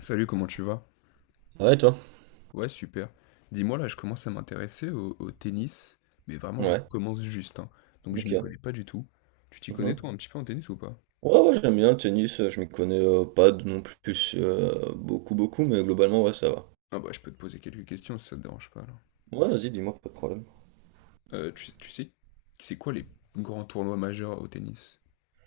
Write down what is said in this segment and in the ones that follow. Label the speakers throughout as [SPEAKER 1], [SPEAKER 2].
[SPEAKER 1] Salut, comment tu vas?
[SPEAKER 2] Ouais, toi?
[SPEAKER 1] Ouais, super. Dis-moi, là, je commence à m'intéresser au tennis, mais vraiment, je
[SPEAKER 2] Ouais,
[SPEAKER 1] commence juste, hein. Donc, je m'y connais
[SPEAKER 2] ok.
[SPEAKER 1] pas du tout. Tu t'y connais,
[SPEAKER 2] Mhm.
[SPEAKER 1] toi, un petit peu en tennis ou pas?
[SPEAKER 2] Ouais, ouais, j'aime bien le tennis, je m'y connais pas de- non plus beaucoup, beaucoup, mais globalement, ouais, ça va.
[SPEAKER 1] Ah bah, je peux te poser quelques questions si ça te dérange pas, là.
[SPEAKER 2] Ouais, vas-y, dis-moi, pas de problème.
[SPEAKER 1] Tu sais, c'est quoi les grands tournois majeurs au tennis?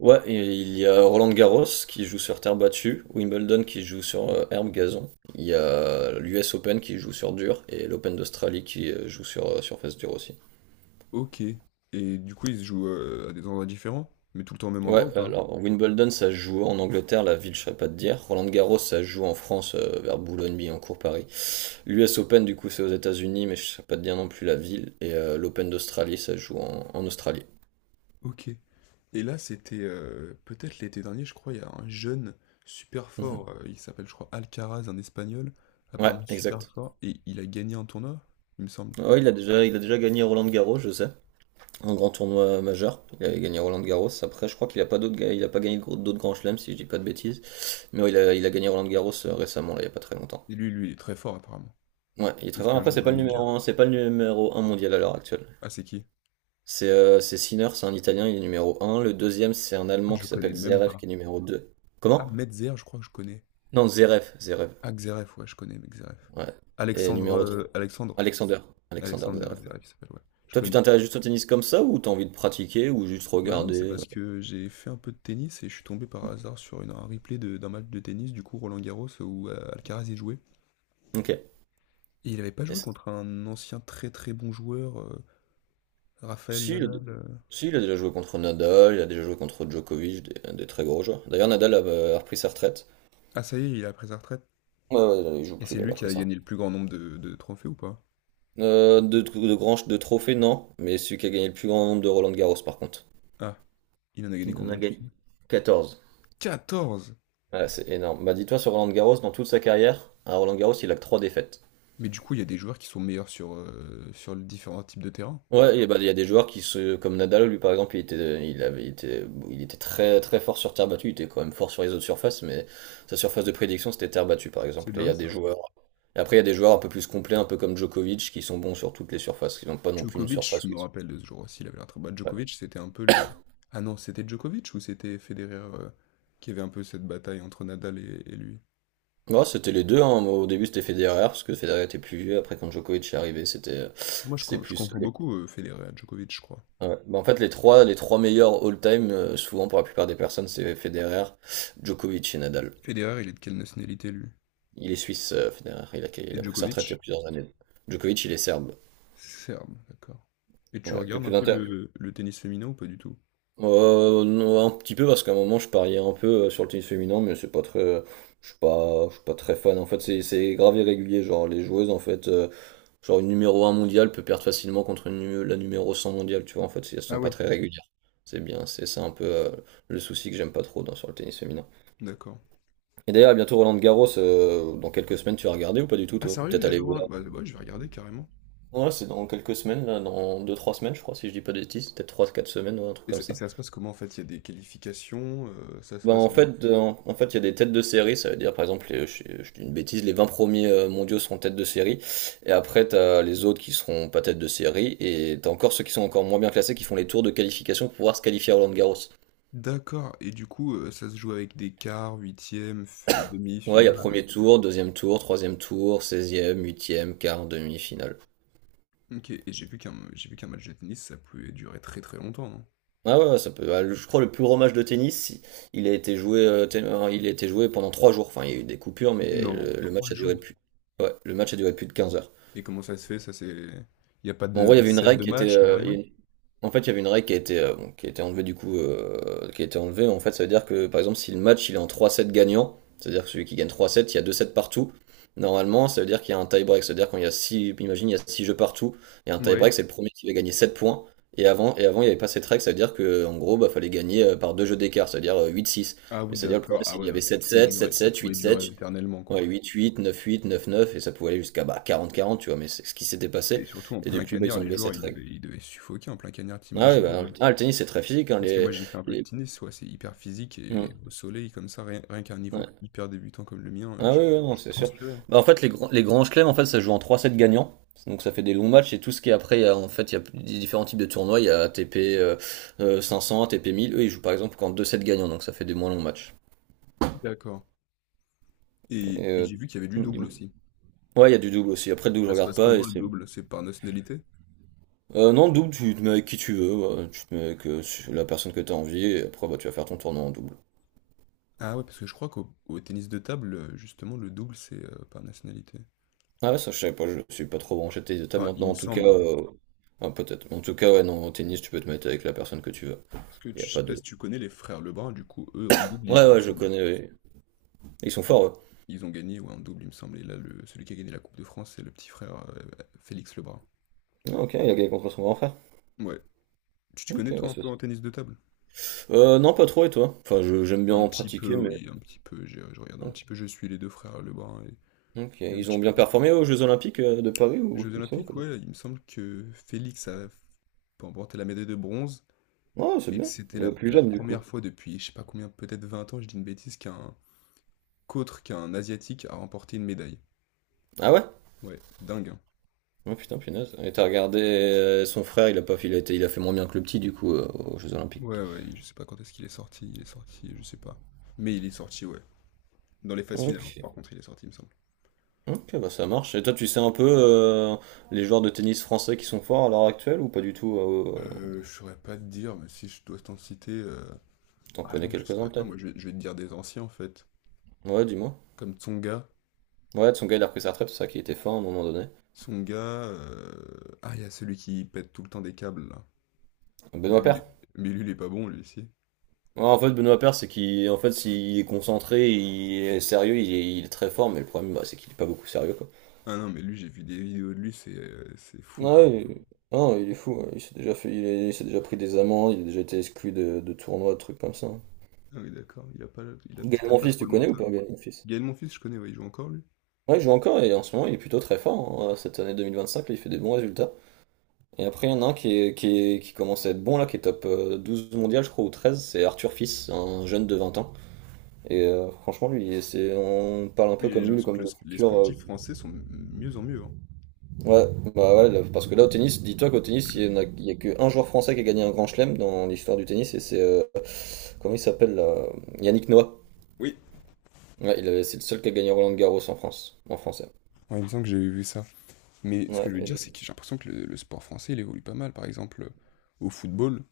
[SPEAKER 2] Ouais, et il y a Roland Garros qui joue sur terre battue, Wimbledon qui joue sur herbe gazon, il y a l'US Open qui joue sur dur, et l'Open d'Australie qui joue sur, surface dure aussi.
[SPEAKER 1] Ok. Et du coup, ils se jouent à des endroits différents, mais tout le temps au même
[SPEAKER 2] Ouais,
[SPEAKER 1] endroit ou pas?
[SPEAKER 2] alors Wimbledon, ça se joue en Angleterre, la ville, je ne pas te dire. Roland Garros, ça se joue en France, vers Boulogne, Billancourt, Paris. L'US Open, du coup, c'est aux États-Unis, mais je ne sais pas te dire non plus la ville. Et l'Open d'Australie, ça se joue en Australie.
[SPEAKER 1] Ok. Et là, c'était peut-être l'été dernier, je crois, il y a un jeune super
[SPEAKER 2] Mhm.
[SPEAKER 1] fort, il s'appelle, je crois, Alcaraz, un Espagnol,
[SPEAKER 2] Ouais,
[SPEAKER 1] apparemment super
[SPEAKER 2] exact.
[SPEAKER 1] fort, et il a gagné un tournoi, il me semble.
[SPEAKER 2] Ouais, il a déjà gagné Roland Garros, je sais. Un grand tournoi majeur. Il a gagné Roland Garros. Après, je crois qu'il a pas il a pas gagné d'autres grands chelems, si je dis pas de bêtises. Mais ouais, il a gagné Roland Garros récemment, là, il y a pas très longtemps.
[SPEAKER 1] Et lui, il est très fort, apparemment,
[SPEAKER 2] Ouais, il est
[SPEAKER 1] de
[SPEAKER 2] très
[SPEAKER 1] ce
[SPEAKER 2] fort.
[SPEAKER 1] que
[SPEAKER 2] Après, c'est
[SPEAKER 1] j'entends
[SPEAKER 2] pas le
[SPEAKER 1] lui dire.
[SPEAKER 2] numéro un, c'est pas le numéro un mondial à l'heure actuelle.
[SPEAKER 1] Ah, c'est qui?
[SPEAKER 2] C'est Sinner, c'est un Italien, il est numéro un. Le deuxième, c'est un
[SPEAKER 1] Ah,
[SPEAKER 2] Allemand
[SPEAKER 1] je
[SPEAKER 2] qui
[SPEAKER 1] connais
[SPEAKER 2] s'appelle
[SPEAKER 1] même
[SPEAKER 2] Zverev, qui
[SPEAKER 1] pas.
[SPEAKER 2] est numéro 2.
[SPEAKER 1] Ah,
[SPEAKER 2] Comment?
[SPEAKER 1] Medzer, je crois que je connais.
[SPEAKER 2] Non, Zverev, Zverev.
[SPEAKER 1] Ah, Xeref, ouais, je connais, Xeref.
[SPEAKER 2] Ouais. Et
[SPEAKER 1] Alexandre,
[SPEAKER 2] numéro 3,
[SPEAKER 1] euh, Alexandre,
[SPEAKER 2] Alexander. Alexander
[SPEAKER 1] Alexander
[SPEAKER 2] Zverev.
[SPEAKER 1] Xeref, il s'appelle, ouais, je
[SPEAKER 2] Toi, tu
[SPEAKER 1] connais.
[SPEAKER 2] t'intéresses juste au tennis comme ça, ou t'as envie de pratiquer, ou juste
[SPEAKER 1] Bah non, c'est
[SPEAKER 2] regarder?
[SPEAKER 1] parce que j'ai fait un peu de tennis et je suis tombé par hasard sur un replay d'un match de tennis, du coup, Roland Garros, où Alcaraz y jouait.
[SPEAKER 2] Ok.
[SPEAKER 1] Et il n'avait pas joué
[SPEAKER 2] C'est-
[SPEAKER 1] contre un ancien très très bon joueur, Rafael
[SPEAKER 2] Si, il a,
[SPEAKER 1] Nadal?
[SPEAKER 2] si, il a déjà joué contre Nadal, il a déjà joué contre Djokovic, des très gros joueurs. D'ailleurs, Nadal a repris sa retraite.
[SPEAKER 1] Ah ça y est, il a pris sa retraite?
[SPEAKER 2] Ouais, ouais, il joue
[SPEAKER 1] Et
[SPEAKER 2] plus,
[SPEAKER 1] c'est
[SPEAKER 2] là, il
[SPEAKER 1] lui
[SPEAKER 2] a
[SPEAKER 1] qui
[SPEAKER 2] pris
[SPEAKER 1] a
[SPEAKER 2] sa
[SPEAKER 1] gagné
[SPEAKER 2] retraite.
[SPEAKER 1] le plus grand nombre de trophées ou pas?
[SPEAKER 2] De trophées, non. Mais celui qui a gagné le plus grand nombre de Roland Garros, par contre.
[SPEAKER 1] Ah, il en a gagné
[SPEAKER 2] Il en a
[SPEAKER 1] combien, tu
[SPEAKER 2] gagné
[SPEAKER 1] sais?
[SPEAKER 2] 14.
[SPEAKER 1] 14!
[SPEAKER 2] Ouais, c'est énorme. Bah, dis-toi, sur Roland Garros, dans toute sa carrière, à Roland Garros, il a que 3 défaites.
[SPEAKER 1] Mais du coup, il y a des joueurs qui sont meilleurs sur les différents types de terrain.
[SPEAKER 2] Ouais, et bah, il y a des joueurs qui se. Comme Nadal, lui, par exemple, il était, il avait, été, il était très, très fort sur terre battue. Il était quand même fort sur les autres surfaces, mais sa surface de prédiction, c'était terre battue, par
[SPEAKER 1] C'est
[SPEAKER 2] exemple. Et il y
[SPEAKER 1] dingue
[SPEAKER 2] a
[SPEAKER 1] ça.
[SPEAKER 2] des joueurs. Et après, il y a des joueurs un peu plus complets, un peu comme Djokovic, qui sont bons sur toutes les surfaces, qui n'ont pas non plus une
[SPEAKER 1] Djokovic, je
[SPEAKER 2] surface où
[SPEAKER 1] me rappelle de ce jour aussi, il avait l'air très bas.
[SPEAKER 2] ouais.
[SPEAKER 1] Djokovic, c'était un peu les ah non, c'était Djokovic ou c'était Federer, qui avait un peu cette bataille entre Nadal et lui?
[SPEAKER 2] Ouais, c'était les deux, hein. Au début, c'était Federer, parce que Federer était plus vieux. Après, quand Djokovic est arrivé, c'était
[SPEAKER 1] Moi, je
[SPEAKER 2] c'était
[SPEAKER 1] con je
[SPEAKER 2] plus
[SPEAKER 1] confonds beaucoup, Federer et Djokovic, je crois.
[SPEAKER 2] ouais. Bah, en fait, les trois meilleurs all-time, souvent pour la plupart des personnes, c'est Federer, Djokovic et Nadal.
[SPEAKER 1] Federer, il est de quelle nationalité, lui?
[SPEAKER 2] Il est suisse, Federer. Il a, il
[SPEAKER 1] Et
[SPEAKER 2] a pris sa retraite il y a
[SPEAKER 1] Djokovic?
[SPEAKER 2] plusieurs années. Djokovic, il est serbe.
[SPEAKER 1] Serbe, d'accord. Et tu
[SPEAKER 2] Ouais. Et
[SPEAKER 1] regardes un
[SPEAKER 2] puis
[SPEAKER 1] peu
[SPEAKER 2] l'inter.
[SPEAKER 1] le tennis féminin ou pas du tout?
[SPEAKER 2] Non, un petit peu parce qu'à un moment, je pariais un peu sur le tennis féminin, mais c'est pas très. Je suis pas très fan. En fait, c'est grave irrégulier. Genre, les joueuses, en fait, genre une numéro un mondiale peut perdre facilement contre la numéro 100 mondiale. Tu vois, en fait, si elles
[SPEAKER 1] Ah
[SPEAKER 2] sont pas
[SPEAKER 1] oui.
[SPEAKER 2] très régulières. C'est bien. C'est ça un peu le souci que j'aime pas trop sur le tennis féminin.
[SPEAKER 1] D'accord.
[SPEAKER 2] Et d'ailleurs, à bientôt Roland Garros, dans quelques semaines, tu vas regarder ou pas du tout,
[SPEAKER 1] Ah
[SPEAKER 2] toi?
[SPEAKER 1] sérieux,
[SPEAKER 2] Peut-être
[SPEAKER 1] il y a le
[SPEAKER 2] aller voir.
[SPEAKER 1] Roland? Bah ouais, je vais regarder carrément.
[SPEAKER 2] Ouais, c'est dans quelques semaines, là, dans deux-trois semaines, je crois, si je dis pas de bêtises, peut-être trois-quatre semaines, ouais, un truc
[SPEAKER 1] Et
[SPEAKER 2] comme
[SPEAKER 1] ça, et
[SPEAKER 2] ça.
[SPEAKER 1] ça se passe comment en fait? Il y a des qualifications, ça se
[SPEAKER 2] Ben,
[SPEAKER 1] passe.
[SPEAKER 2] en fait, il y a des têtes de série, ça veut dire, par exemple, je dis une bêtise, les 20 premiers mondiaux seront têtes de série, et après, t'as les autres qui seront pas têtes de série, et t'as encore ceux qui sont encore moins bien classés qui font les tours de qualification pour pouvoir se qualifier à Roland Garros.
[SPEAKER 1] D'accord, et du coup, ça se joue avec des quarts, huitièmes,
[SPEAKER 2] Ouais, il y a
[SPEAKER 1] demi-finale.
[SPEAKER 2] premier tour, deuxième tour, troisième tour, seizième, huitième, quart, demi-finale.
[SPEAKER 1] Ok, et j'ai vu qu'un match de tennis, ça pouvait durer très très longtemps, non?
[SPEAKER 2] Ah ouais, ouais, ça peut. Je crois le plus gros match de tennis, il a été joué, il a été joué pendant 3 jours. Enfin, il y a eu des coupures, mais
[SPEAKER 1] Non,
[SPEAKER 2] le match
[SPEAKER 1] trois
[SPEAKER 2] a duré
[SPEAKER 1] jours.
[SPEAKER 2] plus. Ouais, le match a duré plus de 15 heures.
[SPEAKER 1] Et comment ça se fait? Ça c'est. Il n'y a pas
[SPEAKER 2] Bon, en gros, il y
[SPEAKER 1] de
[SPEAKER 2] avait une
[SPEAKER 1] set
[SPEAKER 2] règle
[SPEAKER 1] de
[SPEAKER 2] qui était.
[SPEAKER 1] match, ni
[SPEAKER 2] Il y a
[SPEAKER 1] rien?
[SPEAKER 2] une- en fait, il y avait une règle qui a été, bon, qui a été enlevée du coup. Qui a été enlevée. En fait, ça veut dire que par exemple, si le match il est en trois 7 gagnant, c'est-à-dire que celui qui gagne trois 7 il y a deux 7 partout. Normalement, ça veut dire qu'il y a un tie-break. C'est-à-dire quand il y a 6 imagine, il y a 6 jeux partout, il y a un
[SPEAKER 1] Ouais.
[SPEAKER 2] tie-break, c'est le premier qui va gagner 7 points. Et avant, il n'y avait pas cette règle, ça veut dire que en gros, bah, fallait gagner par deux jeux d'écart, c'est-à-dire 8-6.
[SPEAKER 1] Ah
[SPEAKER 2] Mais
[SPEAKER 1] oui,
[SPEAKER 2] c'est-à-dire le
[SPEAKER 1] d'accord.
[SPEAKER 2] problème,
[SPEAKER 1] Ah
[SPEAKER 2] c'est qu'il
[SPEAKER 1] ouais,
[SPEAKER 2] y
[SPEAKER 1] non,
[SPEAKER 2] avait
[SPEAKER 1] ça
[SPEAKER 2] sept
[SPEAKER 1] pouvait
[SPEAKER 2] sept sept
[SPEAKER 1] durer ça
[SPEAKER 2] sept
[SPEAKER 1] pouvait
[SPEAKER 2] huit sept
[SPEAKER 1] durer éternellement, quoi.
[SPEAKER 2] ouais, huit huit neuf huit neuf neuf et ça pouvait aller jusqu'à bah, quarante quarante tu vois, mais c'est ce qui s'était passé.
[SPEAKER 1] Et surtout en
[SPEAKER 2] Et
[SPEAKER 1] plein
[SPEAKER 2] depuis, bah,
[SPEAKER 1] cagnard,
[SPEAKER 2] ils ont
[SPEAKER 1] les
[SPEAKER 2] enlevé
[SPEAKER 1] joueurs,
[SPEAKER 2] cette
[SPEAKER 1] ils
[SPEAKER 2] règle.
[SPEAKER 1] devaient ils devaient suffoquer en plein cagnard, tu
[SPEAKER 2] Ah oui,
[SPEAKER 1] imagines?
[SPEAKER 2] bah, ah, le tennis, c'est très physique, hein,
[SPEAKER 1] Parce que moi, j'ai fait un peu de
[SPEAKER 2] les-
[SPEAKER 1] tennis, ouais, c'est hyper physique
[SPEAKER 2] hmm,
[SPEAKER 1] et au soleil comme ça, rien qu'un niveau
[SPEAKER 2] ouais.
[SPEAKER 1] hyper débutant comme le mien,
[SPEAKER 2] Ah
[SPEAKER 1] je
[SPEAKER 2] oui, ouais, non,
[SPEAKER 1] je
[SPEAKER 2] c'est sûr.
[SPEAKER 1] transpirais, hein.
[SPEAKER 2] Bah, en fait, les grands chelems, en fait, ça se joue en 3 sets gagnants. Donc ça fait des longs matchs et tout ce qui est après, il y a, en fait, il y a des différents types de tournois. Il y a ATP 500, A T P 1000. Eux, ils jouent par exemple qu'en 2 sets gagnants, donc ça fait des moins longs matchs.
[SPEAKER 1] D'accord et
[SPEAKER 2] Et,
[SPEAKER 1] et
[SPEAKER 2] euh,
[SPEAKER 1] j'ai vu qu'il y avait du double
[SPEAKER 2] Dis-moi.
[SPEAKER 1] aussi.
[SPEAKER 2] Ouais, il y a du double aussi. Après, le double, je
[SPEAKER 1] Ça se
[SPEAKER 2] regarde
[SPEAKER 1] passe
[SPEAKER 2] pas. Et
[SPEAKER 1] comment le
[SPEAKER 2] c'est...
[SPEAKER 1] double? C'est par nationalité?
[SPEAKER 2] Non, le double, tu te mets avec qui tu veux, ouais. Tu te mets avec la personne que tu as envie. Et après, bah, tu vas faire ton tournoi en double.
[SPEAKER 1] Ah ouais, parce que je crois qu'au tennis de table, justement, le double, c'est par nationalité.
[SPEAKER 2] Ah ouais, ça je savais pas, je suis pas trop branché tennis de table
[SPEAKER 1] Enfin, il
[SPEAKER 2] maintenant
[SPEAKER 1] me
[SPEAKER 2] en tout cas.
[SPEAKER 1] semble, hein.
[SPEAKER 2] euh, ah, Peut-être. En tout cas, ouais, non, au tennis, tu peux te mettre avec la personne que tu veux.
[SPEAKER 1] Parce que
[SPEAKER 2] Il
[SPEAKER 1] tu
[SPEAKER 2] a
[SPEAKER 1] je sais
[SPEAKER 2] pas
[SPEAKER 1] pas
[SPEAKER 2] de.
[SPEAKER 1] si tu connais les frères Lebrun, du coup, eux, en double, ils
[SPEAKER 2] Ouais,
[SPEAKER 1] jouent
[SPEAKER 2] ouais, je
[SPEAKER 1] ensemble.
[SPEAKER 2] connais, ouais. Ils sont forts, eux.
[SPEAKER 1] Ils ont gagné ouais, en double, il me semble. Et là, celui qui a gagné la Coupe de France, c'est le petit frère Félix Lebrun.
[SPEAKER 2] Ah, ok, il a gagné contre son grand frère.
[SPEAKER 1] Ouais. Tu te
[SPEAKER 2] Ok,
[SPEAKER 1] connais,
[SPEAKER 2] ouais,
[SPEAKER 1] toi, un peu en tennis de table?
[SPEAKER 2] non, pas trop, et toi? Enfin, j'aime bien
[SPEAKER 1] Un
[SPEAKER 2] en
[SPEAKER 1] petit peu,
[SPEAKER 2] pratiquer, mais.
[SPEAKER 1] oui, un petit peu. Je regarde un
[SPEAKER 2] Oh,
[SPEAKER 1] petit peu. Je suis les deux frères Lebrun et,
[SPEAKER 2] ok,
[SPEAKER 1] et un
[SPEAKER 2] ils
[SPEAKER 1] petit
[SPEAKER 2] ont
[SPEAKER 1] peu
[SPEAKER 2] bien
[SPEAKER 1] les
[SPEAKER 2] performé aux Jeux Olympiques de Paris
[SPEAKER 1] les
[SPEAKER 2] ou
[SPEAKER 1] Jeux
[SPEAKER 2] tu sais ou pas
[SPEAKER 1] Olympiques,
[SPEAKER 2] du tout.
[SPEAKER 1] ouais. Il me semble que Félix a remporté la médaille de bronze
[SPEAKER 2] Ouais, c'est
[SPEAKER 1] et que
[SPEAKER 2] bien.
[SPEAKER 1] c'était
[SPEAKER 2] Le
[SPEAKER 1] la,
[SPEAKER 2] plus
[SPEAKER 1] la
[SPEAKER 2] jeune, du
[SPEAKER 1] première
[SPEAKER 2] coup.
[SPEAKER 1] fois depuis, je sais pas combien, peut-être 20 ans, je dis une bêtise, qu'autre qu'un Asiatique a remporté une médaille.
[SPEAKER 2] Ah ouais?
[SPEAKER 1] Ouais, dingue, hein.
[SPEAKER 2] Oh putain, punaise. Et t'as regardé son frère, il a pas fait, il a été- il a fait moins bien que le petit, du coup, aux Jeux Olympiques.
[SPEAKER 1] Ouais, ouais, je sais pas quand est-ce qu'il est sorti. Il est sorti, je sais pas. Mais il est sorti, ouais. Dans les phases finales,
[SPEAKER 2] Ok.
[SPEAKER 1] par contre, il est sorti, il me semble.
[SPEAKER 2] Ok, bah ça marche. Et toi, tu sais un peu les joueurs de tennis français qui sont forts à l'heure actuelle ou pas du tout
[SPEAKER 1] Je saurais pas te dire, mais si je dois t'en citer.
[SPEAKER 2] T'en
[SPEAKER 1] Ah
[SPEAKER 2] connais
[SPEAKER 1] non, je
[SPEAKER 2] quelques-uns
[SPEAKER 1] saurais pas,
[SPEAKER 2] peut-être?
[SPEAKER 1] moi je vais te dire des anciens en fait.
[SPEAKER 2] Ouais, dis-moi.
[SPEAKER 1] Comme Tsonga.
[SPEAKER 2] Ouais, son gars, il a repris sa retraite, c'est ça qui était fort à un moment donné.
[SPEAKER 1] Tsonga. Ah, il y a celui qui pète tout le temps des câbles là. Mais
[SPEAKER 2] Benoît
[SPEAKER 1] lui, il
[SPEAKER 2] Paire.
[SPEAKER 1] est- mais lui, il est pas bon lui aussi.
[SPEAKER 2] Ouais, en fait, Benoît Paire, c'est qu'il, en fait, s'il est concentré, il est sérieux, il est très fort, mais le problème, bah, c'est qu'il est pas beaucoup sérieux, quoi.
[SPEAKER 1] Ah non, mais lui, j'ai vu des vidéos de lui, c'est fou comme.
[SPEAKER 2] Ouais, il... non, il est fou, ouais. Il s'est déjà fait, il s'est déjà pris des amendes, il a déjà été exclu de tournois, de trucs comme ça.
[SPEAKER 1] Ah oui, d'accord, il a pas, il a
[SPEAKER 2] Gaël
[SPEAKER 1] peut-être pas
[SPEAKER 2] Monfils,
[SPEAKER 1] trop
[SPEAKER 2] tu
[SPEAKER 1] le
[SPEAKER 2] connais ou
[SPEAKER 1] mental.
[SPEAKER 2] pas Gaël Monfils?
[SPEAKER 1] Gaël Monfils, je connais, ouais, il joue encore lui.
[SPEAKER 2] Ouais, il joue encore et en ce moment il est plutôt très fort, hein. Cette année 2025, là, il fait des bons résultats. Et après, il y en a un qui commence à être bon, là, qui est top 12 mondial, je crois, ou 13, c'est Arthur Fils, un jeune de 20 ans. Et franchement, lui, c'est, on parle un peu
[SPEAKER 1] Oui, j'ai
[SPEAKER 2] comme lui,
[SPEAKER 1] l'impression
[SPEAKER 2] comme
[SPEAKER 1] que
[SPEAKER 2] le
[SPEAKER 1] les
[SPEAKER 2] futur.
[SPEAKER 1] sportifs français sont de mieux en mieux, hein.
[SPEAKER 2] Ouais, bah ouais, là, parce que là, au tennis, dis-toi qu'au tennis, il y a qu'un joueur français qui a gagné un grand chelem dans l'histoire du tennis, et c'est comment il s'appelle là? Yannick Noah.
[SPEAKER 1] Oui.
[SPEAKER 2] Ouais, c'est le seul qui a gagné Roland Garros en France, en français.
[SPEAKER 1] Ouais, il me semble que j'ai vu ça. Mais ce que
[SPEAKER 2] Ouais,
[SPEAKER 1] je veux dire, c'est que j'ai l'impression que le sport français, il évolue pas mal. Par exemple, au football,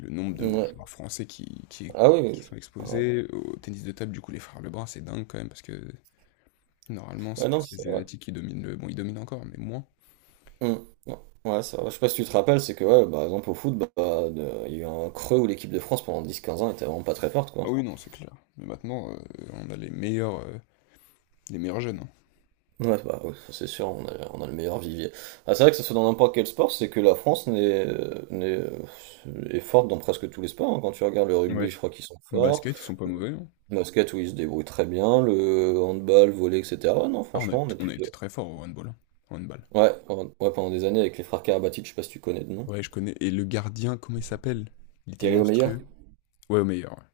[SPEAKER 1] le nombre de
[SPEAKER 2] ouais.
[SPEAKER 1] joueurs français qui, qui,
[SPEAKER 2] Ah oui,
[SPEAKER 1] qui
[SPEAKER 2] oui.
[SPEAKER 1] sont
[SPEAKER 2] Ouais,
[SPEAKER 1] exposés. Au tennis de table, du coup, les frères Lebrun, c'est dingue quand même, parce que normalement,
[SPEAKER 2] ouais,
[SPEAKER 1] c'est
[SPEAKER 2] non,
[SPEAKER 1] plus
[SPEAKER 2] c'est
[SPEAKER 1] les
[SPEAKER 2] vrai.
[SPEAKER 1] Asiatiques qui dominent. Bon, ils dominent encore, mais moins.
[SPEAKER 2] Mm. Ouais, ouais, ça va. Je sais pas si tu te rappelles, c'est que, ouais, par exemple, au foot, bah, il y a eu un creux où l'équipe de France pendant 10 15 ans était vraiment pas très forte,
[SPEAKER 1] Ah
[SPEAKER 2] quoi.
[SPEAKER 1] oui, non, c'est clair. Mais maintenant, on a les meilleurs jeunes, hein.
[SPEAKER 2] Ouais, bah, ouais, ça, c'est sûr, on a le meilleur vivier. Ah, c'est vrai que ça soit dans n'importe quel sport, c'est que la France n'est- est forte dans presque tous les sports, hein. Quand tu regardes le rugby,
[SPEAKER 1] Ouais.
[SPEAKER 2] je crois qu'ils sont forts.
[SPEAKER 1] Basket, ils sont pas mauvais, hein.
[SPEAKER 2] Le basket, où ils se débrouillent très bien. Le handball, le volley, etc. Ouais, non,
[SPEAKER 1] Ah, on a,
[SPEAKER 2] franchement, on est
[SPEAKER 1] on a
[SPEAKER 2] plutôt.
[SPEAKER 1] été très fort au handball, hein. Au handball.
[SPEAKER 2] Ouais, ouais, pendant des années, avec les frères Karabatic, je sais pas si tu connais de nom.
[SPEAKER 1] Ouais, je connais. Et le gardien, comment il s'appelle? Il était
[SPEAKER 2] Thierry Omeyer?
[SPEAKER 1] monstrueux. Ouais, au meilleur, ouais.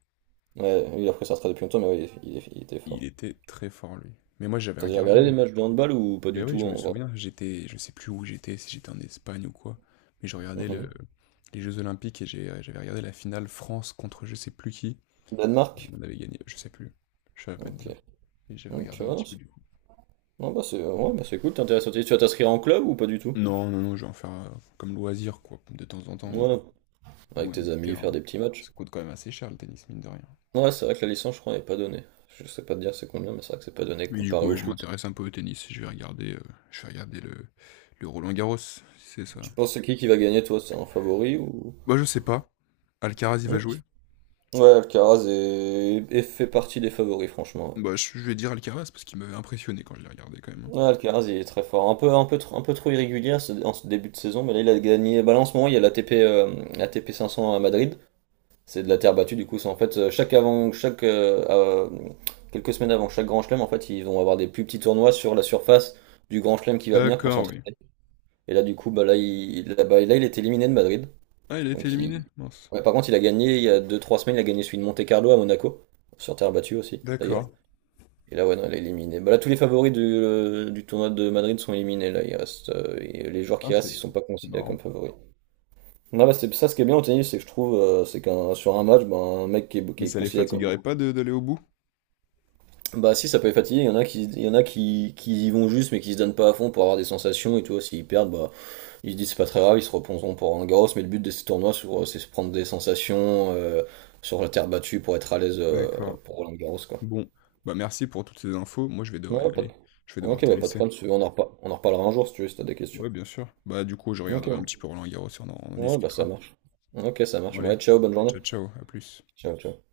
[SPEAKER 2] Ouais, lui, il a pris sa retraite depuis longtemps, mais ouais, il était
[SPEAKER 1] Il
[SPEAKER 2] fort.
[SPEAKER 1] était très fort, lui. Mais moi, j'avais
[SPEAKER 2] T'as déjà
[SPEAKER 1] regardé.
[SPEAKER 2] regardé les matchs de handball ou pas
[SPEAKER 1] Ben
[SPEAKER 2] du
[SPEAKER 1] oui,
[SPEAKER 2] tout
[SPEAKER 1] je me
[SPEAKER 2] en vrai?
[SPEAKER 1] souviens, j'étais, je sais plus où j'étais, si j'étais en Espagne ou quoi, mais je regardais
[SPEAKER 2] Mhm.
[SPEAKER 1] les Jeux Olympiques et j'avais regardé la finale France contre je sais plus qui. Et
[SPEAKER 2] Danemark?
[SPEAKER 1] on avait gagné, je sais plus. Je savais pas te
[SPEAKER 2] Ok.
[SPEAKER 1] dire. Mais j'avais
[SPEAKER 2] Ok,
[SPEAKER 1] regardé
[SPEAKER 2] ouais,
[SPEAKER 1] un
[SPEAKER 2] non,
[SPEAKER 1] petit peu
[SPEAKER 2] c'est
[SPEAKER 1] du coup.
[SPEAKER 2] ouais, bah, c'est ouais, bah, c'est cool, t'es intéressé. Tu vas t'inscrire en club ou pas du tout?
[SPEAKER 1] Non, non, non, je vais en faire comme loisir, quoi. De temps en temps,
[SPEAKER 2] Ouais, avec
[SPEAKER 1] louer un
[SPEAKER 2] tes
[SPEAKER 1] petit
[SPEAKER 2] amis, faire
[SPEAKER 1] terrain.
[SPEAKER 2] des petits matchs.
[SPEAKER 1] Ça coûte quand même assez cher le tennis, mine de rien.
[SPEAKER 2] Ouais, c'est vrai que la licence, je crois, n'est pas donnée. Je sais pas te dire c'est combien, mais c'est vrai que c'est pas donné
[SPEAKER 1] Mais du
[SPEAKER 2] comparé
[SPEAKER 1] coup,
[SPEAKER 2] au
[SPEAKER 1] ouais, je
[SPEAKER 2] foot.
[SPEAKER 1] m'intéresse un peu au tennis. Je vais regarder le Roland Garros, si c'est ça.
[SPEAKER 2] Tu penses c'est qui va gagner, toi? C'est un favori ou...
[SPEAKER 1] Bah je sais pas. Alcaraz, il va jouer?
[SPEAKER 2] Ok. Ouais, Alcaraz est fait partie des favoris, franchement.
[SPEAKER 1] Bah, je vais dire Alcaraz parce qu'il m'avait impressionné quand je l'ai regardé quand même, hein.
[SPEAKER 2] Ouais, ouais, Alcaraz, il est très fort. Un peu trop irrégulier en ce début de saison, mais là, il a gagné. Bah, là, en ce moment, il y a la l'ATP euh, l'ATP 500 à Madrid. C'est de la terre battue, du coup. C'est en fait, chaque, quelques semaines avant chaque grand chelem, en fait, ils vont avoir des plus petits tournois sur la surface du grand chelem qui va venir pour
[SPEAKER 1] D'accord, oui.
[SPEAKER 2] s'entraîner. Et là, du coup, bah, là, il, là, bah, là, il est éliminé de Madrid.
[SPEAKER 1] Ah, il a été
[SPEAKER 2] Donc,
[SPEAKER 1] éliminé,
[SPEAKER 2] il...
[SPEAKER 1] mince.
[SPEAKER 2] ouais, par contre, il a gagné, il y a deux trois semaines, il a gagné celui de Monte Carlo à Monaco, sur terre battue aussi, d'ailleurs.
[SPEAKER 1] D'accord.
[SPEAKER 2] Et là, ouais, non, il est éliminé. Bah, là, tous les favoris du tournoi de Madrid sont éliminés. Là, il reste, et les joueurs
[SPEAKER 1] Ah,
[SPEAKER 2] qui restent,
[SPEAKER 1] c'est
[SPEAKER 2] ils sont pas
[SPEAKER 1] c'est
[SPEAKER 2] considérés comme
[SPEAKER 1] marrant.
[SPEAKER 2] favoris. Non, bah, c'est ça, ce qui est bien au tennis, c'est que je trouve, c'est qu'un sur un match, ben un mec qui
[SPEAKER 1] Mais
[SPEAKER 2] est
[SPEAKER 1] ça les
[SPEAKER 2] considéré comme...
[SPEAKER 1] fatiguerait pas d'aller au bout?
[SPEAKER 2] Bah si ça peut être fatigué, il y en a qui y vont juste mais qui se donnent pas à fond pour avoir des sensations et tout, s'ils perdent, bah ils se disent c'est pas très grave, ils se reposeront pour un Garros, mais le but de ces c'est se prendre des sensations sur la terre battue pour être à l'aise
[SPEAKER 1] D'accord.
[SPEAKER 2] pour Roland Garros quoi.
[SPEAKER 1] Bon, bah merci pour toutes ces infos. Moi, je vais devoir y
[SPEAKER 2] Ouais, pas de...
[SPEAKER 1] aller. Je vais devoir
[SPEAKER 2] Ok,
[SPEAKER 1] te
[SPEAKER 2] bah pas de
[SPEAKER 1] laisser.
[SPEAKER 2] problème, si tu veux, on en reparlera un jour si tu veux, si t'as des questions.
[SPEAKER 1] Ouais, bien sûr. Bah, du coup, je
[SPEAKER 2] Ok,
[SPEAKER 1] regarderai un petit peu Roland Garros et on en
[SPEAKER 2] ouais, bah ça
[SPEAKER 1] discutera.
[SPEAKER 2] marche. Ok, ça
[SPEAKER 1] Bon,
[SPEAKER 2] marche,
[SPEAKER 1] allez.
[SPEAKER 2] ouais, ciao, bonne journée.
[SPEAKER 1] Ciao, ciao, à plus.
[SPEAKER 2] Ciao ciao.